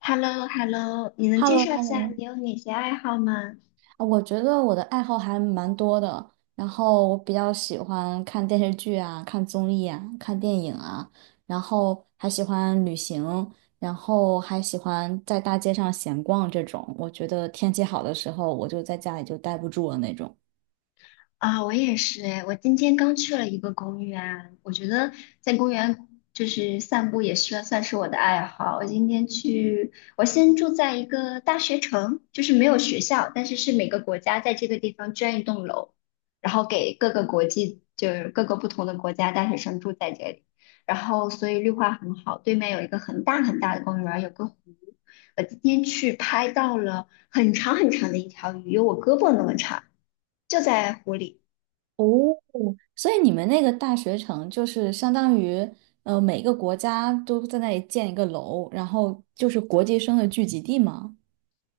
h e l l o h e l l o 你能 h e l 介 l o h 绍一 e l l 下 o 你有哪些爱好吗？我觉得我的爱好还蛮多的，然后我比较喜欢看电视剧啊，看综艺啊，看电影啊，然后还喜欢旅行，然后还喜欢在大街上闲逛这种。我觉得天气好的时候，我就在家里就待不住了那种。啊，我也是哎，我今天刚去了一个公园，我觉得在公园就是散步也是算是我的爱好。我今天去，我先住在一个大学城，就是没有学校，但是是每个国家在这个地方捐一栋楼，然后给各个国际，就是各个不同的国家大学生住在这里，然后所以绿化很好，对面有一个很大很大的公园，有个湖。我今天去拍到了很长很长的一条鱼，有我胳膊那么长。就在湖里。哦，所以你们那个大学城就是相当于，每个国家都在那里建一个楼，然后就是国际生的聚集地吗？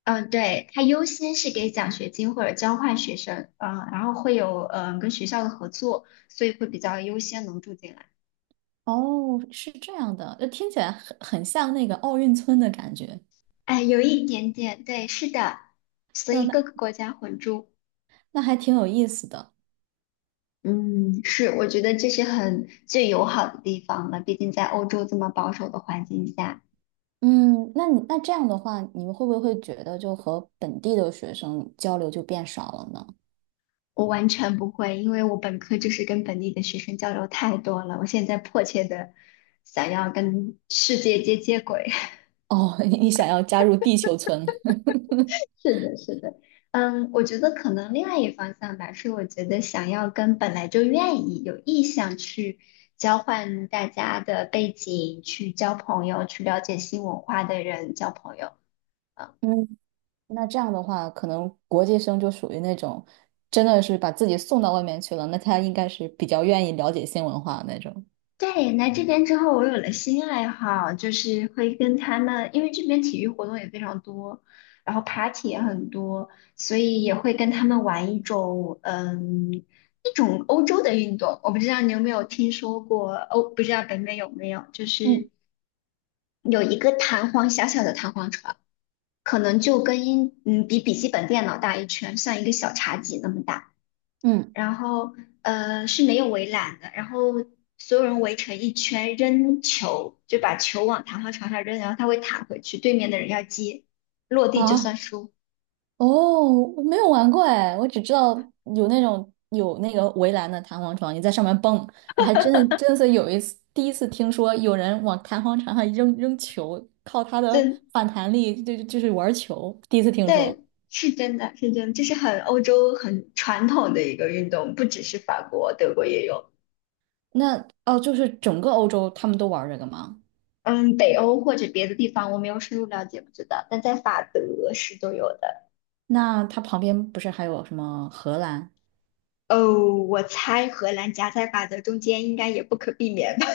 嗯，对，它优先是给奖学金或者交换学生，嗯，然后会有跟学校的合作，所以会比较优先能住进来。哦，是这样的，听起来很像那个奥运村的感觉。哎，有一点点，对，是的，所以嗯，各个那国家混住。那还挺有意思的。嗯，是，我觉得这是很最友好的地方了。毕竟在欧洲这么保守的环境下，嗯，那你那这样的话，你们会不会觉得就和本地的学生交流就变少了呢？我完全不会，因为我本科就是跟本地的学生交流太多了，我现在迫切的想要跟世界接轨。哦，你想要加入地球村？是的，是的，嗯，我觉得可能另外一方向吧，是我觉得想要跟本来就愿意有意向去交换大家的背景，去交朋友，去了解新文化的人交朋友。嗯，嗯，那这样的话，可能国际生就属于那种真的是把自己送到外面去了，那他应该是比较愿意了解新文化的那种。对，来这边之后，我有了新爱好，就是会跟他们，因为这边体育活动也非常多，然后 party 也很多，所以也会跟他们玩一种，嗯，一种欧洲的运动。我不知道你有没有听说过，不知道北美有没有，就嗯是有一个弹簧，小小的弹簧床，可能就跟英，嗯，比笔记本电脑大一圈，像一个小茶几那么大。嗯然后是没有围栏的，然后所有人围成一圈扔球，就把球往弹簧床上扔，然后它会弹回去，对面的人要接，落地就啊，算输。哦，我没有玩过哎，我只知道有那种有那个围栏的弹簧床，你在上面蹦，我还真的是有一次第一次听说有人往弹簧床上扔球，靠它的真，反弹力就是玩球，第一次听说。对，是真的，是真的，这是很欧洲很传统的一个运动，不只是法国，德国也有。那哦，就是整个欧洲他们都玩这个吗？嗯，北欧或者别的地方我没有深入了解，不知道，但在法德是都有的。那它旁边不是还有什么荷兰？哦，我猜荷兰夹在法德中间应该也不可避免吧。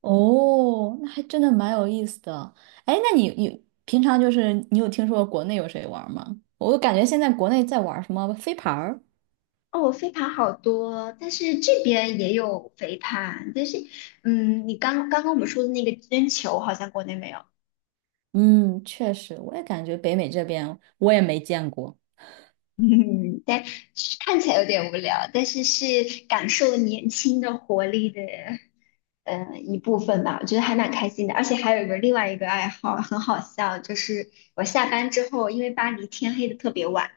哦，那还真的蛮有意思的。哎，那你你平常就是你有听说过国内有谁玩吗？我感觉现在国内在玩什么飞盘儿？哦，飞盘好多，但是这边也有飞盘，但是，嗯，你刚刚我们说的那个扔球好像国内没有。嗯，确实，我也感觉北美这边我也没见过。嗯，但是看起来有点无聊，但是是感受年轻的活力的，一部分吧，我觉得还蛮开心的，而且还有一个另外一个爱好很好笑，就是我下班之后，因为巴黎天黑的特别晚，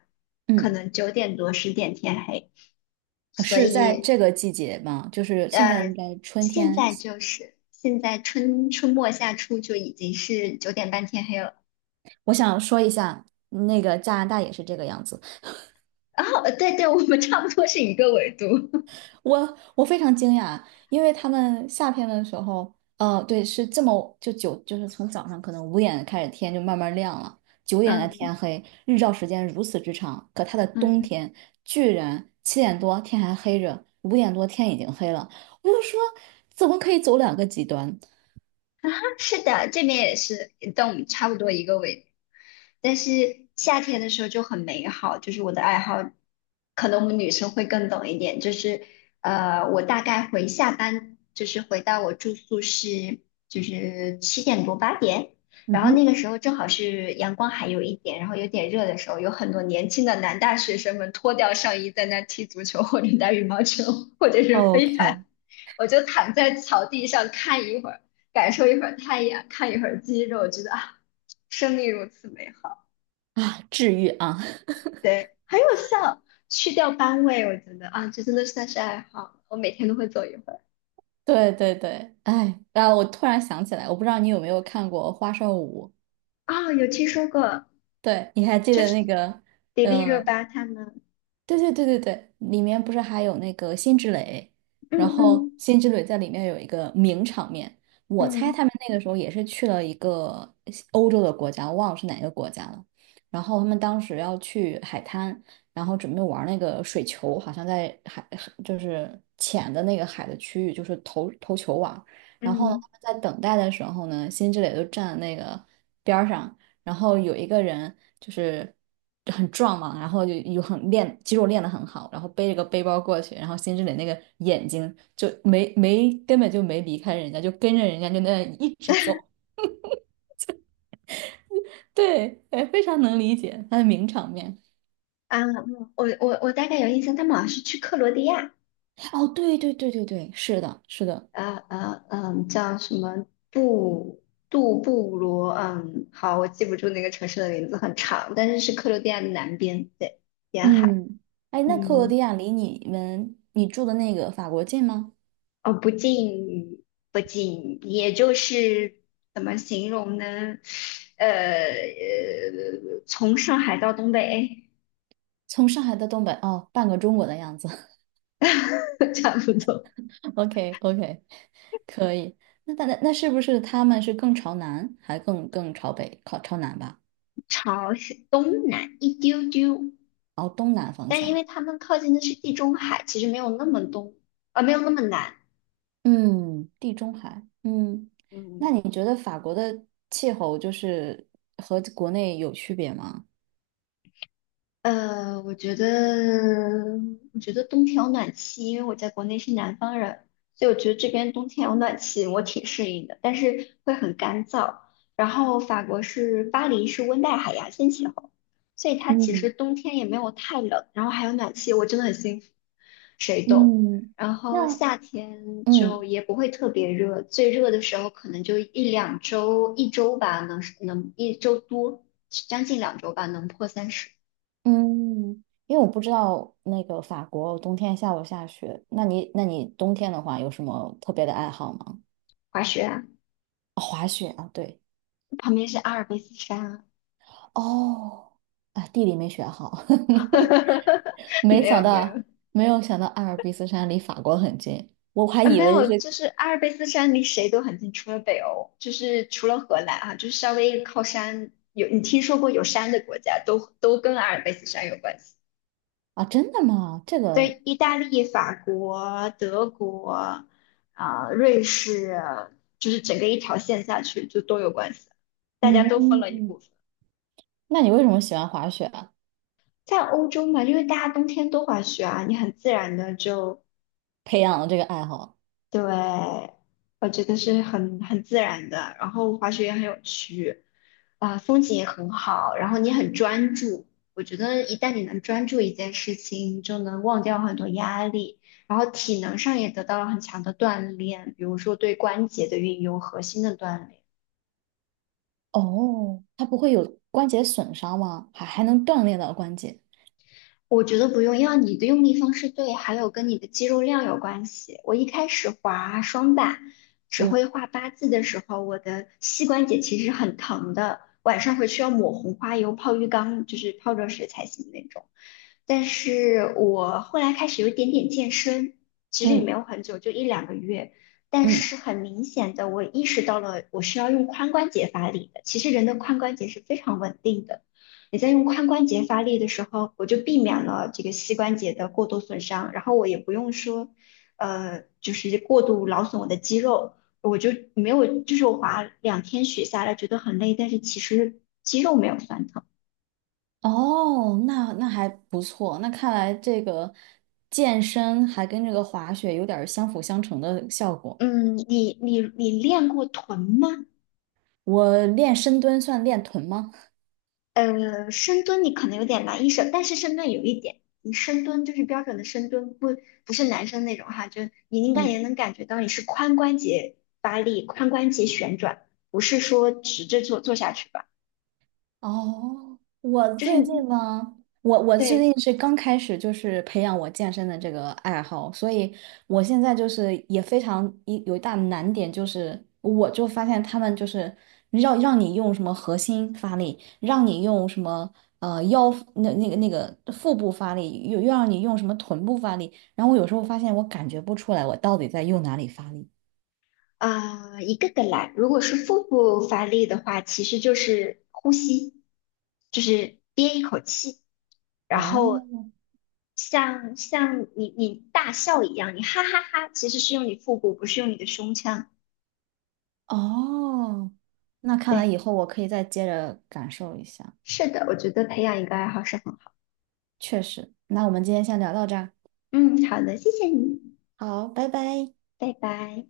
可嗯，能9点多10点天黑。所是在以。这个季节吗？就是现在呃，应该春现天。在就是现在春末夏初就已经是9点半天黑了。我想说一下，那个加拿大也是这个样子。然后，对对，我们差不多是一个纬度。我我非常惊讶，因为他们夏天的时候，对，是这么就九，就是从早上可能五点开始天就慢慢亮了，九点的天嗯黑，日照时间如此之长。可它的冬嗯。天居然七点多天还黑着，五点多天已经黑了。我就说，怎么可以走两个极端 是的，这边也是，但我们差不多一个纬度。但是夏天的时候就很美好，就是我的爱好，可能我们女生会更懂一点。就是我大概回下班，就是回到我住宿是就是7点多8点，嗯然后那哼个时候正好是阳光还有一点，然后有点热的时候，有很多年轻的男大学生们脱掉上衣在那踢足球或者打羽毛球或者是飞盘，，OK，我就躺在草地上看一会儿。感受一会儿太阳，看一会儿鸡肉，觉得啊，生命如此美好。啊？治愈啊！对，很有效，去掉班味，我觉得啊，这真的算是爱好，我每天都会走一会儿。对对对，哎，啊，我突然想起来，我不知道你有没有看过《花少五》，啊，有听说过，对，你还记就得那是个？迪丽热嗯？巴他们。对对对对对，里面不是还有那个辛芷蕾，嗯然后嗯辛芷蕾在里面有一个名场面，我猜嗯他们那个时候也是去了一个西欧洲的国家，我忘了是哪个国家了。然后他们当时要去海滩，然后准备玩那个水球，好像在海就是浅的那个海的区域，就是投球网。然后呢嗯，他们在等待的时候呢，辛芷蕾就站在那个边儿上，然后有一个人就是很壮嘛，然后就有很练肌肉练得很好，然后背着个背包过去，然后辛芷蕾那个眼睛就没根本就没离开人家，就跟着人家就那样一直走。对，哎，非常能理解他的名场面。啊，我大概有印象，他们好像是去克罗地亚。哦，对对对对对，是的，是的，叫什么布杜布罗，嗯，好，我记不住那个城市的名字，很长，但是是克罗地亚的南边，对，沿海。嗯，哎，那克罗嗯，地亚离你们你住的那个法国近吗？哦，不近不近，也就是怎么形容呢？从上海到东北。从上海到东北，哦，半个中国的样子。差不多。OK OK，可以。那那那是不是他们是更朝南，还更更朝北，靠朝南吧？朝东南一丢丢，朝东南方但因向。为他们靠近的是地中海，其实没有那么东，没有那么难。嗯，地中海。嗯，嗯。那你觉得法国的气候就是和国内有区别吗？呃，我觉得，我觉得冬天有暖气，因为我在国内是南方人，所以我觉得这边冬天有暖气，我挺适应的，但是会很干燥。然后法国是巴黎是温带海洋性气候，所以它其实嗯冬天也没有太冷，然后还有暖气，我真的很幸福，谁懂？嗯，然后那夏天就嗯也不会特别热，最热的时候可能就1~2周，一周吧，能一周多，将近两周吧，能破30。嗯，因为我不知道那个法国冬天下不下雪，那你那你冬天的话有什么特别的爱好吗？滑雪啊，哦滑雪啊，对。旁边是阿尔卑斯山哦，啊，地理没学好，啊。没没想有没到，有，没有想到阿尔卑斯山离法国很近，我还啊，以没为有，是就是阿尔卑斯山离谁都很近，除了北欧，就是除了荷兰啊，就是稍微靠山有你听说过有山的国家都跟阿尔卑斯山有关系，啊，真的吗？这个，对，意大利、法国、德国啊、瑞士，就是整个一条线下去就都有关系，大家都分了一嗯，部分。那你为什么喜欢滑雪啊？在欧洲嘛，因为大家冬天都滑雪啊，你很自然的就培养了这个爱好？对，我觉得是很自然的，然后滑雪也很有趣，啊、风景也很好，然后你很专注。我觉得一旦你能专注一件事情，你就能忘掉很多压力，然后体能上也得到了很强的锻炼，比如说对关节的运用、核心的锻炼。哦，它不会有关节损伤吗？还还能锻炼到关节？我觉得不用，要你的用力方式对，还有跟你的肌肉量有关系。我一开始滑双板，只会嗯画八字的时候，我的膝关节其实很疼的，晚上回去要抹红花油泡浴缸，就是泡热水才行那种。但是我后来开始有一点点健身，其实也没嗯有很久，就1~2个月。但嗯，是很明显的，我意识到了我需要用髋关节发力的。其实人的髋关节是非常稳定的。你在用髋关节发力的时候，我就避免了这个膝关节的过度损伤，然后我也不用说，就是过度劳损我的肌肉，我就没有，就是我滑2天雪下来觉得很累，但是其实肌肉没有酸疼。哦，那那还不错，那看来这个健身还跟这个滑雪有点儿相辅相成的效果。嗯，你练过臀吗？我练深蹲算练臀吗？深蹲你可能有点难一手，但是深蹲有一点，你深蹲就是标准的深蹲，不是男生那种哈，就你应该也嗯，能感觉到你是髋关节发力、髋关节旋转，不是说直着做下去吧，哦，我就是最你近呢，我我最对。近是刚开始就是培养我健身的这个爱好，所以我现在就是也非常一有一大难点就是，我就发现他们就是让让你用什么核心发力，让你用什么腰那那个那个腹部发力，又又让你用什么臀部发力，然后我有时候发现我感觉不出来我到底在用哪里发力。一个个来。如果是腹部发力的话，其实就是呼吸，就是憋一口气，然后哦，像你大笑一样，你哈哈哈，其实是用你腹部，不是用你的胸腔。哦，那看来对，以后我可以再接着感受一下，是的，我觉得培养一个爱好是很好。确实。那我们今天先聊到这儿，嗯，好的，谢谢你，好，拜拜。拜拜。